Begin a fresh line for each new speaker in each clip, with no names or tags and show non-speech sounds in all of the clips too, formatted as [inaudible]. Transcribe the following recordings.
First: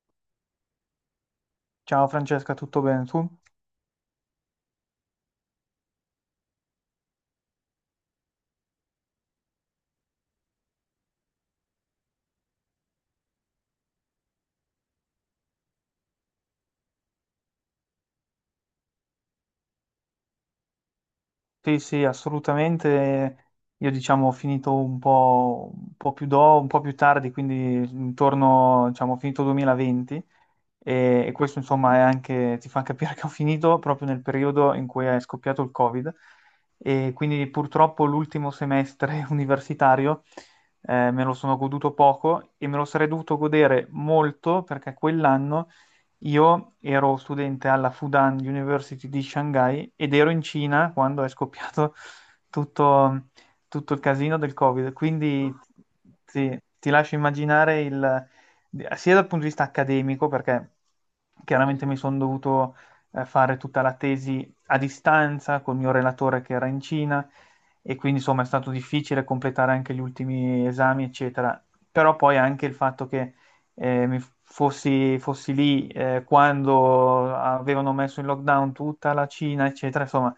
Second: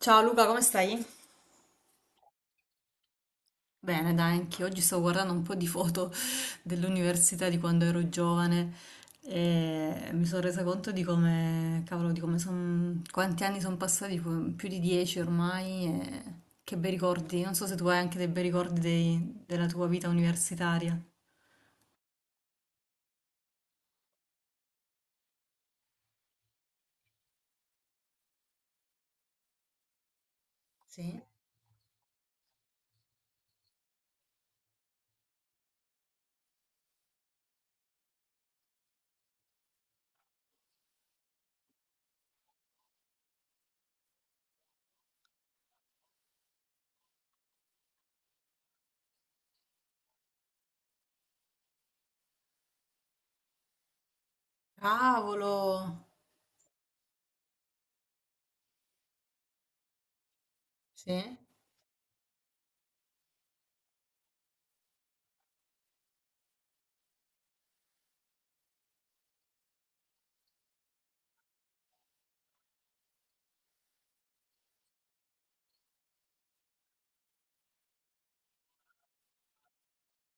Ciao Luca, come stai?
Ciao Francesca, tutto bene tu?
Bene, dai, anche oggi stavo guardando un po' di foto [laughs] dell'università di quando ero giovane e mi sono resa conto di come, cavolo, quanti anni sono passati, più di 10 ormai, e che bei ricordi. Non so se tu hai anche dei bei ricordi della tua vita universitaria.
Sì, sì, assolutamente. Io diciamo ho finito un po', un po' più tardi, quindi intorno, diciamo, ho finito 2020.
Sì.
E questo insomma è anche, ti fa capire [laughs] che ho finito proprio nel periodo in cui è scoppiato il Covid, e quindi purtroppo l'ultimo semestre [laughs] universitario me lo sono goduto poco e me lo sarei dovuto godere molto, perché quell'anno io ero studente alla Fudan University di Shanghai ed ero in Cina quando è scoppiato [laughs] tutto, il casino del Covid. Quindi
Cavolo!
sì, ti lascio immaginare il, sia dal punto di vista accademico, perché
Sì?
chiaramente mi sono dovuto fare tutta la tesi a distanza col mio relatore che era in Cina, e quindi insomma è stato difficile completare anche gli ultimi esami, eccetera. Però poi anche il fatto che fossi lì quando avevano messo in lockdown tutta la Cina, eccetera. Insomma,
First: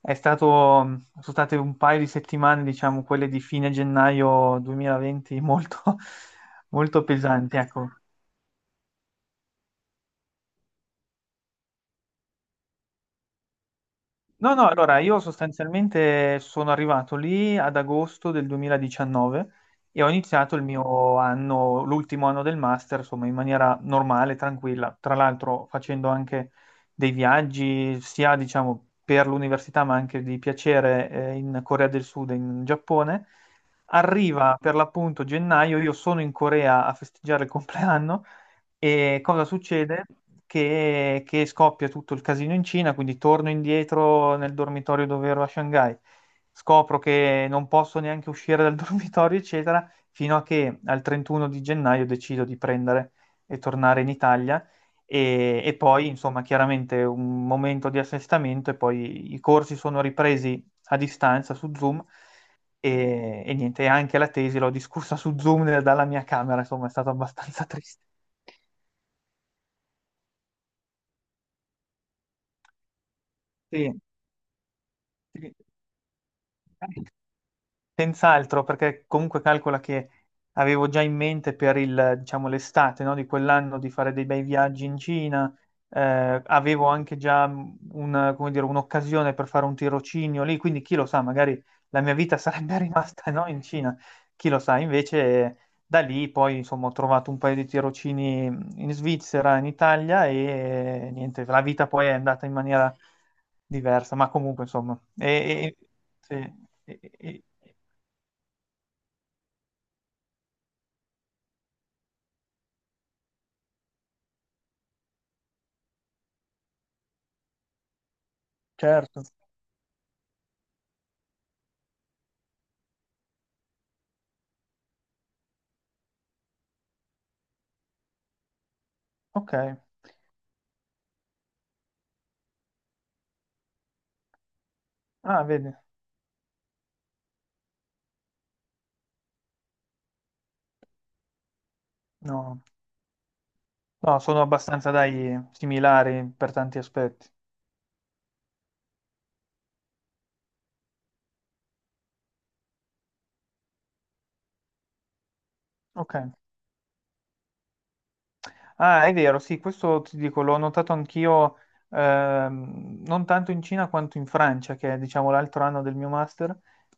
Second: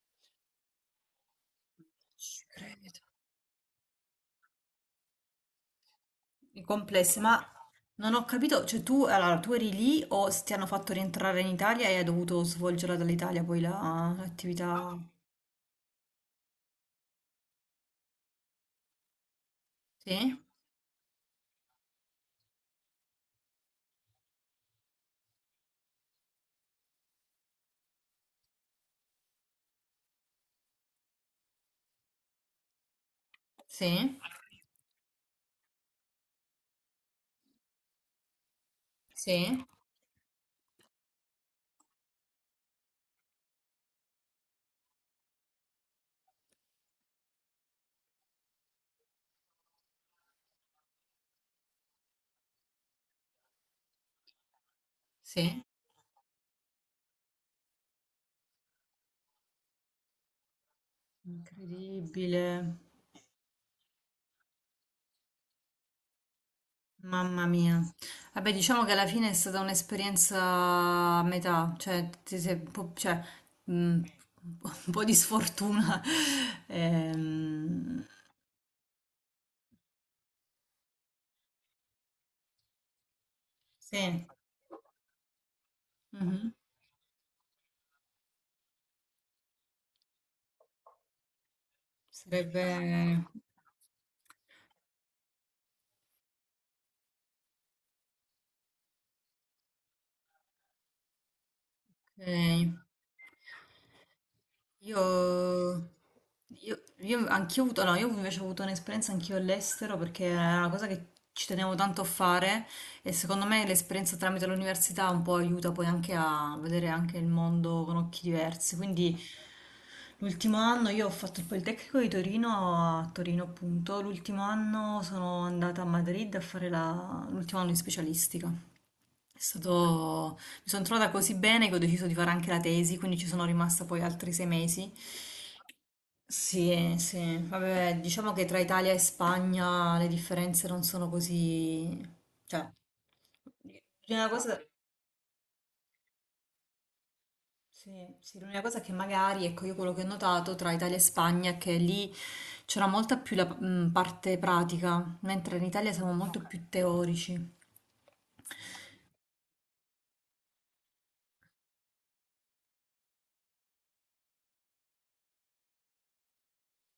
è stato, sono state un paio di
Ci
settimane,
credo.
diciamo, quelle di fine gennaio 2020, molto,
I
[laughs] molto
complessi, ma
pesanti, ecco.
non ho capito, cioè tu, allora, tu eri lì o ti hanno fatto rientrare in Italia e hai dovuto svolgerla dall'Italia poi
No, no,
l'attività?
allora io sostanzialmente sono arrivato lì ad agosto del 2019 e ho
Sì,
iniziato il mio anno, l'ultimo anno del master, insomma, in maniera normale, tranquilla. Tra l'altro facendo anche dei viaggi, sia diciamo per l'università, ma anche di piacere, in Corea del Sud e in Giappone.
sì,
Arriva per l'appunto gennaio, io sono in Corea a festeggiare il compleanno, e cosa
sì,
succede? Che scoppia tutto il casino in Cina, quindi torno indietro nel dormitorio dove ero a Shanghai, scopro che non posso neanche uscire dal [laughs] dormitorio, eccetera, fino a che al 31 di gennaio decido di prendere e tornare in Italia. E,
sì.
e poi, insomma, chiaramente un momento di assestamento, e poi i corsi sono ripresi a distanza su Zoom
Incredibile,
e niente, e anche la tesi l'ho discussa su Zoom dalla mia camera, insomma, è stato
mamma
abbastanza [laughs]
mia.
triste.
Vabbè, diciamo che alla fine è stata un'esperienza a metà, cioè, ti sei un po', cioè,
Sì,
mm, un po' di
sì.
sfortuna. [laughs] Ehm,
Senz'altro, perché comunque calcola che avevo già in mente per il, diciamo, l'estate, no, di quell'anno di fare dei
sì,
bei viaggi in Cina,
mhm.
avevo anche già come dire, un'occasione per fare un tirocinio lì, quindi chi lo sa, magari la mia vita
Sarebbe.
sarebbe [laughs] rimasta, no, in Cina, chi lo sa, invece da lì poi insomma ho trovato un paio di tirocini in Svizzera, in Italia, e niente, la vita poi è
Ok.
andata in maniera diversa, ma comunque
Io,
insomma. Sì, e-
io
e-
anch'io ho avuto, no, io invece ho avuto un'esperienza anch'io all'estero perché era una cosa che ci tenevo tanto a fare e secondo me l'esperienza tramite l'università un po' aiuta poi anche a vedere anche il mondo con occhi diversi. Quindi
certo,
l'ultimo anno io ho fatto il Politecnico di Torino a Torino appunto, l'ultimo anno sono andata a Madrid a fare l'ultimo anno di specialistica. È
ok.
stato. Mi sono trovata così bene che ho deciso di fare anche la tesi, quindi ci sono rimasta poi altri 6 mesi.
Ah, vedi,
Sì, sì, vabbè, diciamo che tra Italia e Spagna le differenze non sono così.
no,
Cioè,
no,
l'unica
sono
cosa.
abbastanza, dai, similari per tanti aspetti.
Sì, sì, l'unica cosa che magari, ecco, io quello che ho notato tra Italia e Spagna è che lì c'era molta più la parte pratica, mentre in Italia siamo
Ok.
molto più teorici.
Ah, è vero, sì, questo ti dico, l'ho notato anch'io, non tanto in Cina quanto in Francia, che è, diciamo, l'altro anno del mio master.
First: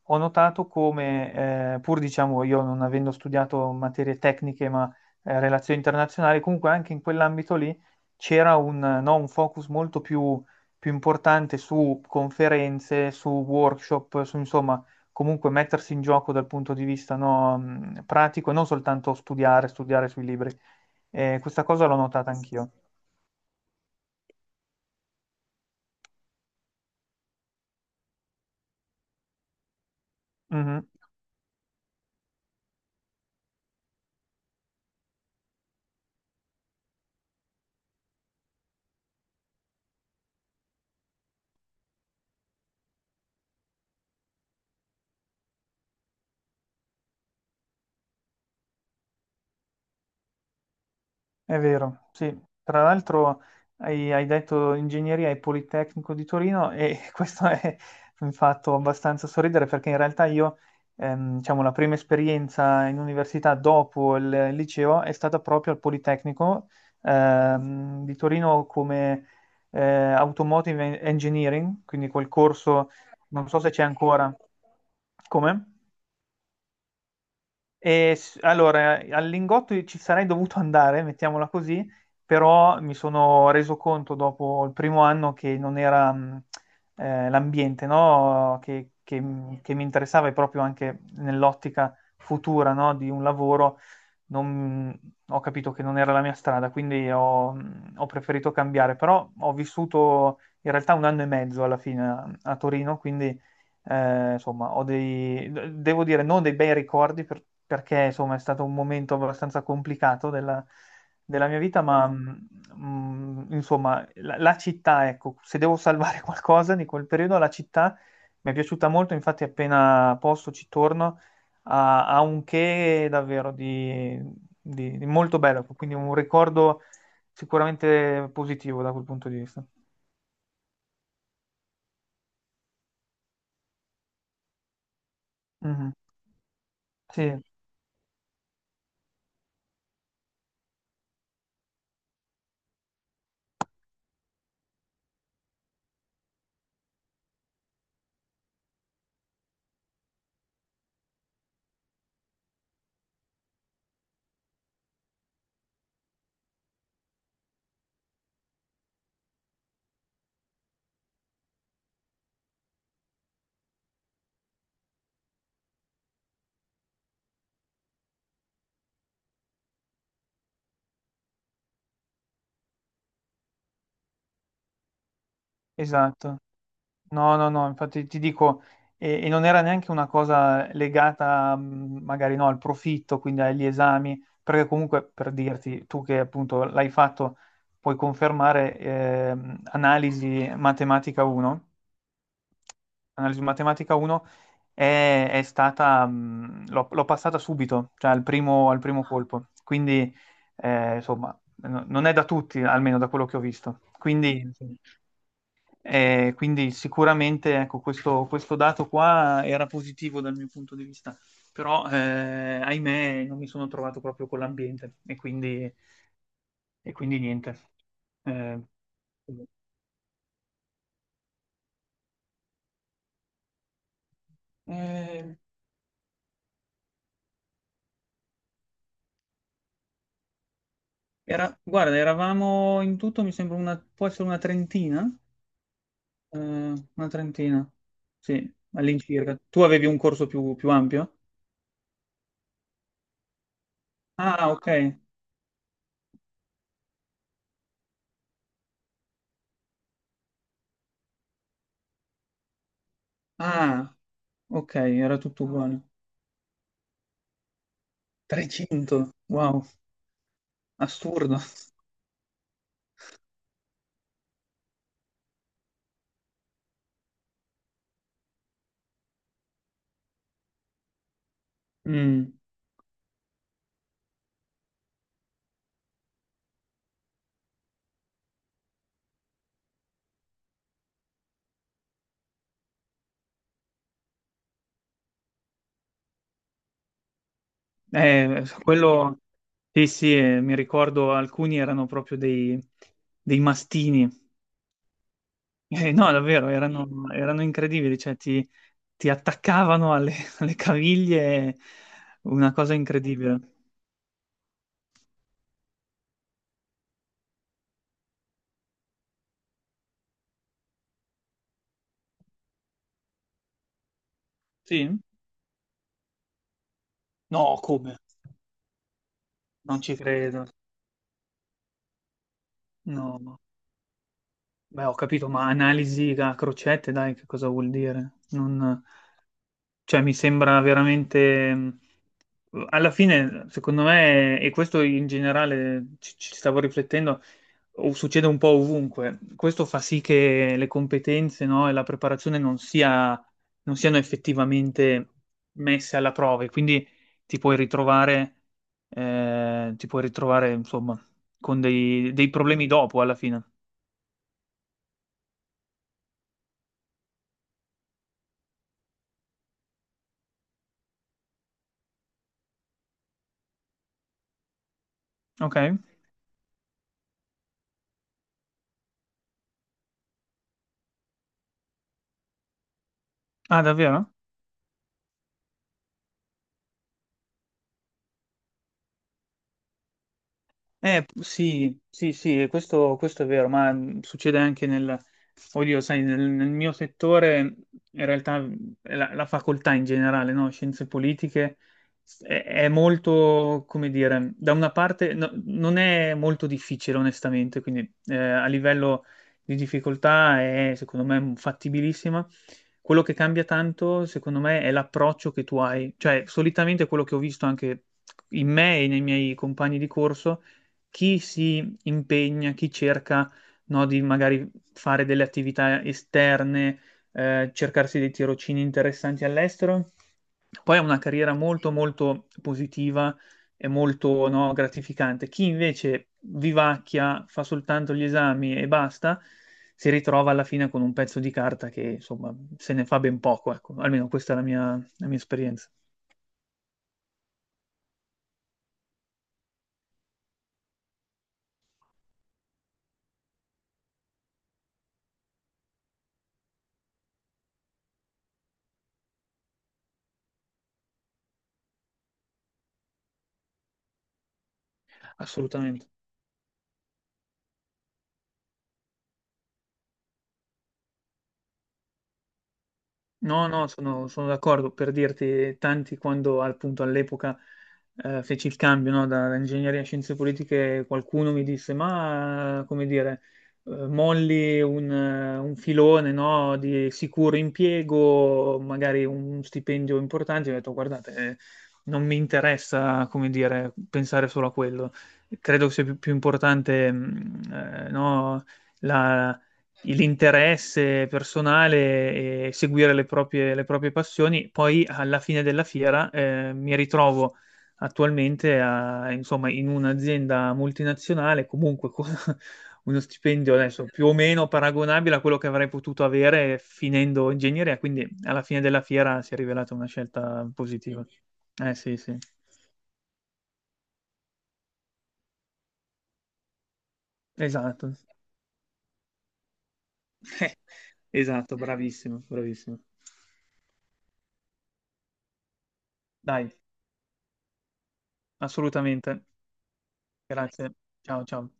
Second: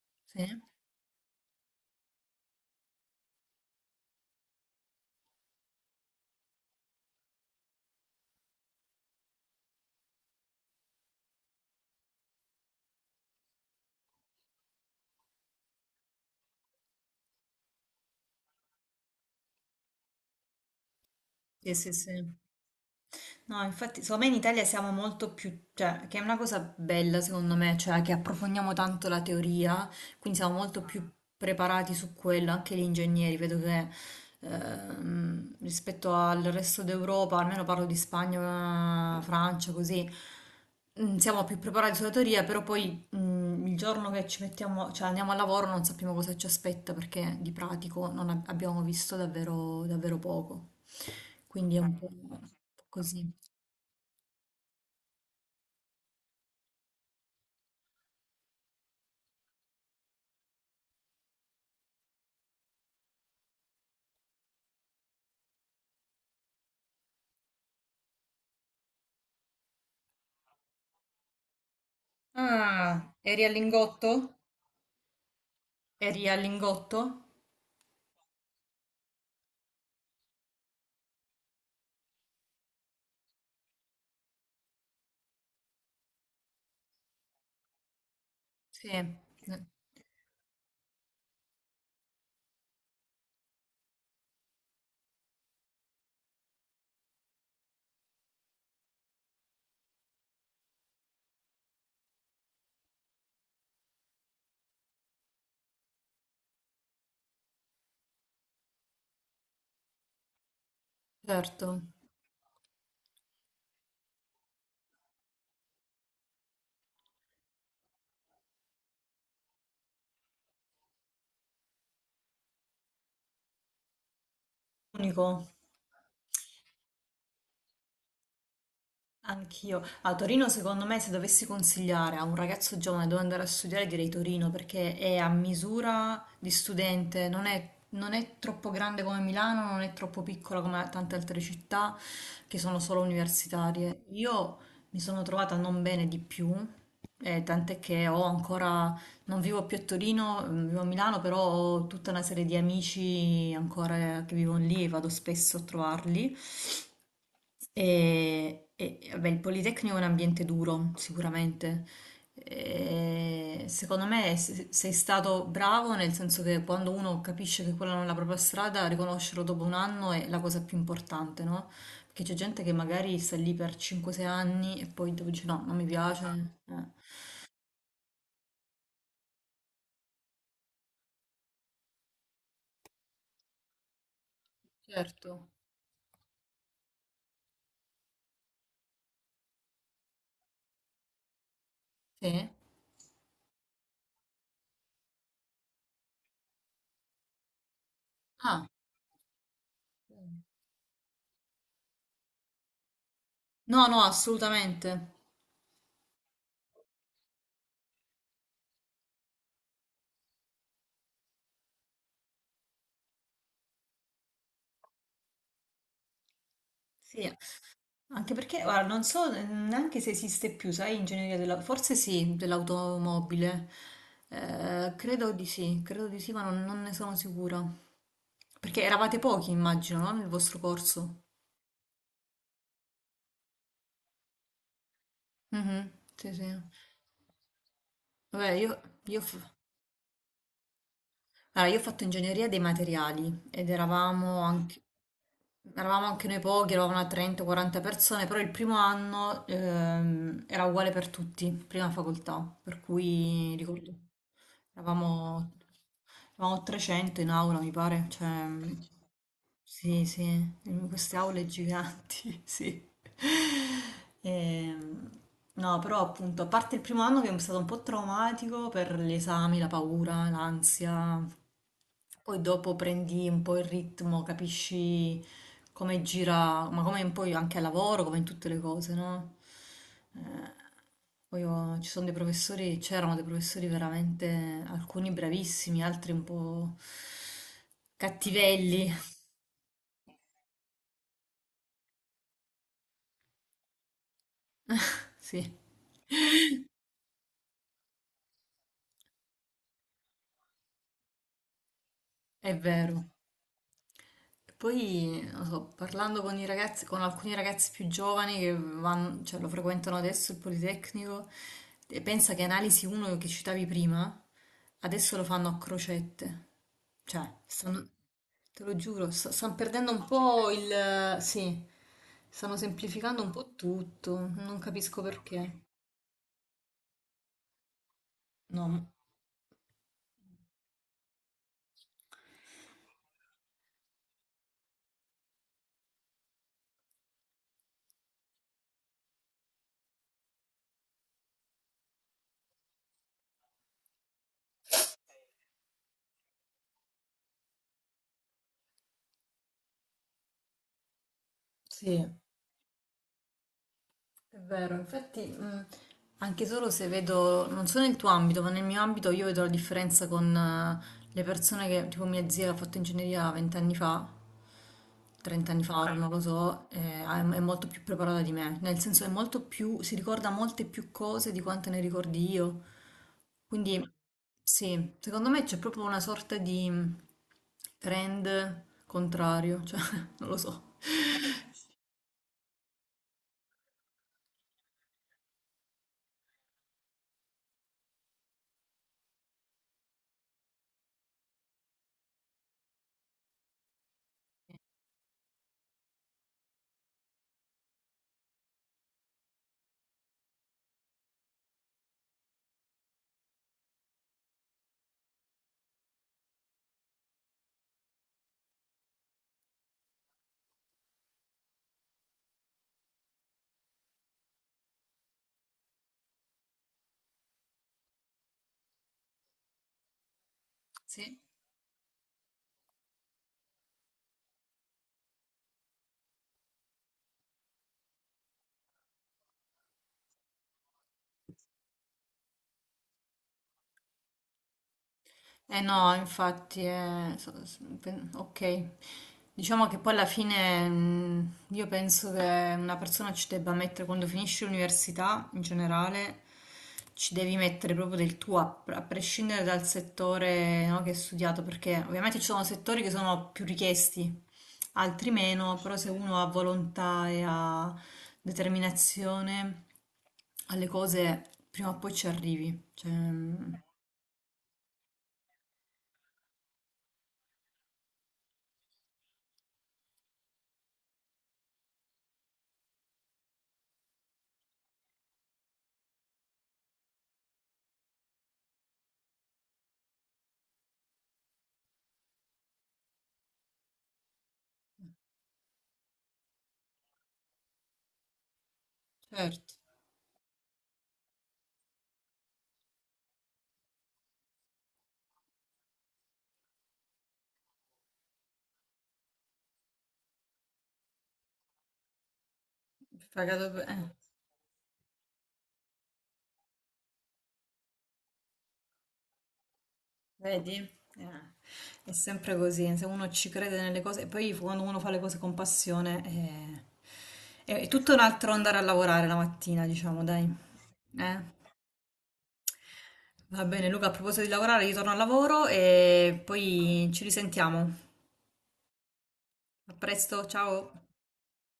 Ho
Sì,
notato come, pur diciamo io non avendo studiato materie tecniche, ma relazioni internazionali, comunque anche in quell'ambito lì c'era un, no, un focus molto più importante su conferenze, su workshop, su insomma, comunque mettersi in gioco dal punto di vista, no, pratico, e non soltanto studiare, studiare sui libri. Questa
sì,
cosa
sì.
l'ho notata
Sì.
anch'io.
No, infatti, secondo me in Italia siamo molto più, cioè, che è una cosa bella secondo me, cioè che approfondiamo tanto la teoria, quindi siamo molto
Mhm.
più preparati su quello, anche gli ingegneri, vedo che rispetto al resto d'Europa, almeno parlo di Spagna, Francia, così, siamo più preparati sulla teoria, però poi il giorno che ci mettiamo, cioè andiamo al lavoro non sappiamo cosa ci aspetta perché di pratico non abbiamo visto davvero, davvero poco,
È
quindi è un
vero,
po'
sì. Tra
così.
l'altro hai detto ingegneria e Politecnico di Torino, e [laughs] questo è un fatto abbastanza sorridere, perché in realtà io, diciamo, la prima esperienza in università dopo il liceo è stata proprio al Politecnico di Torino, come Automotive Engineering, quindi quel corso,
Ah, eri
non
al
so se c'è
Lingotto?
ancora. Come?
Eri al Lingotto?
Allora, al Lingotto ci sarei dovuto andare, mettiamola così, però mi sono reso conto dopo il primo anno che non era l'ambiente, no?
Sì,
Che, che- che mi interessava, e proprio anche nell'ottica futura, no? Di un lavoro non- Ho capito che non era la mia strada, quindi ho preferito cambiare, però ho vissuto in realtà un anno e mezzo alla fine a Torino, quindi insomma ho dei, devo dire non dei bei ricordi, perché insomma è stato un momento abbastanza complicato della mia
certo.
vita, ma insomma la città, ecco, se devo salvare [laughs] qualcosa di quel periodo, la città mi è piaciuta molto, infatti appena posso ci torno. Ha un che davvero di molto
Unico.
bello, quindi un ricordo sicuramente positivo da quel punto di vista.
Anch'io. A Torino, secondo me, se dovessi consigliare a un ragazzo giovane dove andare a studiare, direi Torino perché è a
Mhm.
misura di studente,
Sì,
non è, non è troppo grande come Milano, non è troppo piccola come tante altre città che sono solo universitarie. Io mi sono trovata non bene di più, tant'è che ho ancora, non vivo più a Torino, vivo a Milano, però ho tutta una serie di amici ancora che vivono lì e vado spesso a trovarli. Vabbè, il Politecnico è un ambiente duro, sicuramente. E secondo me sei stato bravo nel senso che quando uno capisce che quella non è la propria strada, riconoscerlo dopo un anno è la cosa più importante, no? Perché c'è gente che magari sta lì per 5-6 anni e poi dopo dice no, non mi piace.
esatto. No, no, no, infatti ti dico, e non era neanche una cosa legata magari, no, al profitto, quindi agli esami, perché comunque
Certo.
per dirti, tu che appunto l'hai fatto, puoi confermare, analisi matematica 1
Sì?
analisi matematica 1 è stata, l'ho passata subito, cioè al
Ah,
primo, al primo colpo. Quindi, insomma, non è da tutti, almeno da quello che ho visto.
no, no,
Quindi,
assolutamente.
sicuramente, ecco, questo dato qua era positivo dal mio punto di vista, però, ahimè, non mi sono trovato proprio con l'ambiente, e quindi
Sì.
niente.
Anche
Eh,
perché, guarda, non so neanche se esiste più, sai, ingegneria forse sì, dell'automobile.
eh,
Credo di sì, ma non ne sono sicura. Perché eravate pochi, immagino, no? Nel vostro corso.
Guarda, eravamo in tutto, può essere
Mhm, sì,
Eh,
sì.
una trentina,
Vabbè,
sì, all'incirca. Tu avevi un corso più ampio?
allora, io ho fatto ingegneria dei materiali ed eravamo
Ah, ok.
anche. Eravamo anche noi pochi, eravamo una 30-40 persone, però il primo anno era uguale per tutti, prima facoltà, per cui ricordo,
Ah, ok, era tutto
eravamo,
uguale.
eravamo 300 in aula, mi pare, cioè,
300, wow,
sì, sì, in queste
assurdo.
aule giganti, [laughs] sì. Ehm, no, però appunto, a parte il primo anno che è stato un po' traumatico per gli esami, la paura, l'ansia,
Mm.
poi dopo prendi un po' il ritmo, capisci come gira, ma come poi anche al lavoro, come in tutte le cose, no? Eh, poi ci sono dei professori, c'erano dei professori veramente, alcuni bravissimi, altri un po' cattivelli.
Quello, sì, sì, mi ricordo alcuni erano proprio dei mastini.
Sì,
No, davvero, erano incredibili, cioè, ti attaccavano alle, [laughs] alle caviglie, una
è
cosa
vero.
incredibile.
E poi, non so, parlando con i ragazzi, con alcuni ragazzi più giovani cioè, lo frequentano adesso il Politecnico, e pensa che Analisi 1 che citavi prima,
Sì?
adesso lo fanno a crocette. Cioè,
No, come?
te lo giuro, stanno
Non
perdendo
ci
un
credo.
po' il. Sì, stanno semplificando un
No,
po' tutto, non
beh, ho
capisco
capito, ma
perché.
analisi a crocette, dai, che cosa vuol dire?
No,
Cioè, mi sembra veramente. Alla fine, secondo me, e questo in generale ci stavo riflettendo, o succede un po' ovunque. Questo fa sì che le competenze, no, e la preparazione non siano effettivamente messe alla prova, e quindi ti puoi ritrovare, ti puoi ritrovare, insomma, con
sì.
dei problemi dopo alla fine.
È vero, infatti, anche solo se vedo, non so nel tuo ambito, ma nel mio ambito io vedo la differenza con le persone che, tipo mia zia che ha fatto ingegneria 20 anni fa, 30
Ok?
anni fa, ora non lo so, è molto più preparata di me, nel senso è molto più, si ricorda molte più cose di quante ne ricordi io.
Ah,
Quindi,
davvero?
sì, secondo me c'è proprio una sorta di trend contrario, cioè, [laughs] non lo so.
Sì, sì, sì, questo è vero, ma succede anche nel, oddio, sai, nel mio settore. In realtà la facoltà in generale, no? Scienze politiche, è molto, come dire, da una parte non è molto difficile, onestamente, quindi a livello di difficoltà è, secondo me, fattibilissima. Quello che cambia tanto, secondo me, è l'approccio che tu hai, cioè solitamente quello che ho visto anche in me e nei miei compagni di corso, chi si impegna, chi cerca, no, di magari fare delle attività esterne, cercarsi dei tirocini interessanti all'estero, poi è una
Sì.
carriera molto, molto positiva e molto, no, gratificante. Chi invece vivacchia, fa soltanto gli esami e basta, si ritrova alla fine con un pezzo di carta che, insomma, se ne fa ben poco, ecco. Almeno questa è la mia
Eh
esperienza.
no, infatti, ok. Diciamo che poi alla fine io penso che una persona ci debba mettere, quando finisci l'università in generale, ci devi mettere proprio del tuo, a prescindere dal settore, no, che hai studiato, perché ovviamente ci sono settori che sono più richiesti, altri meno, però
Assolutamente.
se uno ha volontà e ha determinazione alle cose, prima o poi ci arrivi. Cioè,
No, no, sono d'accordo, per dirti, tanti quando appunto all'epoca feci il cambio, no, da ingegneria a scienze politiche, qualcuno mi disse, ma come dire, molli un filone, no, di sicuro impiego, magari un stipendio importante. Io ho detto, guardate, non mi interessa, come dire, pensare solo a quello, credo sia più importante, no,
certo.
l'interesse personale, e seguire le proprie passioni. Poi alla fine della fiera mi ritrovo attualmente insomma, in un'azienda multinazionale, comunque con [laughs] uno
Pagato
stipendio
per-
adesso
eh,
più o meno paragonabile a quello che avrei potuto avere finendo ingegneria, quindi alla fine della fiera si è rivelata una scelta
vedi?
positiva.
Eh,
Eh
è
sì, sì,
sempre così, se uno ci crede nelle cose, e poi quando uno fa le cose con passione è tutto
esatto.
un altro andare a lavorare la mattina, diciamo, dai.
[laughs]
Eh?
Esatto, bravissimo, bravissimo.
Va bene, Luca, a proposito di lavorare, io torno al lavoro e
Dai,
poi ci risentiamo.
assolutamente.
A presto, ciao!
Grazie, ciao ciao.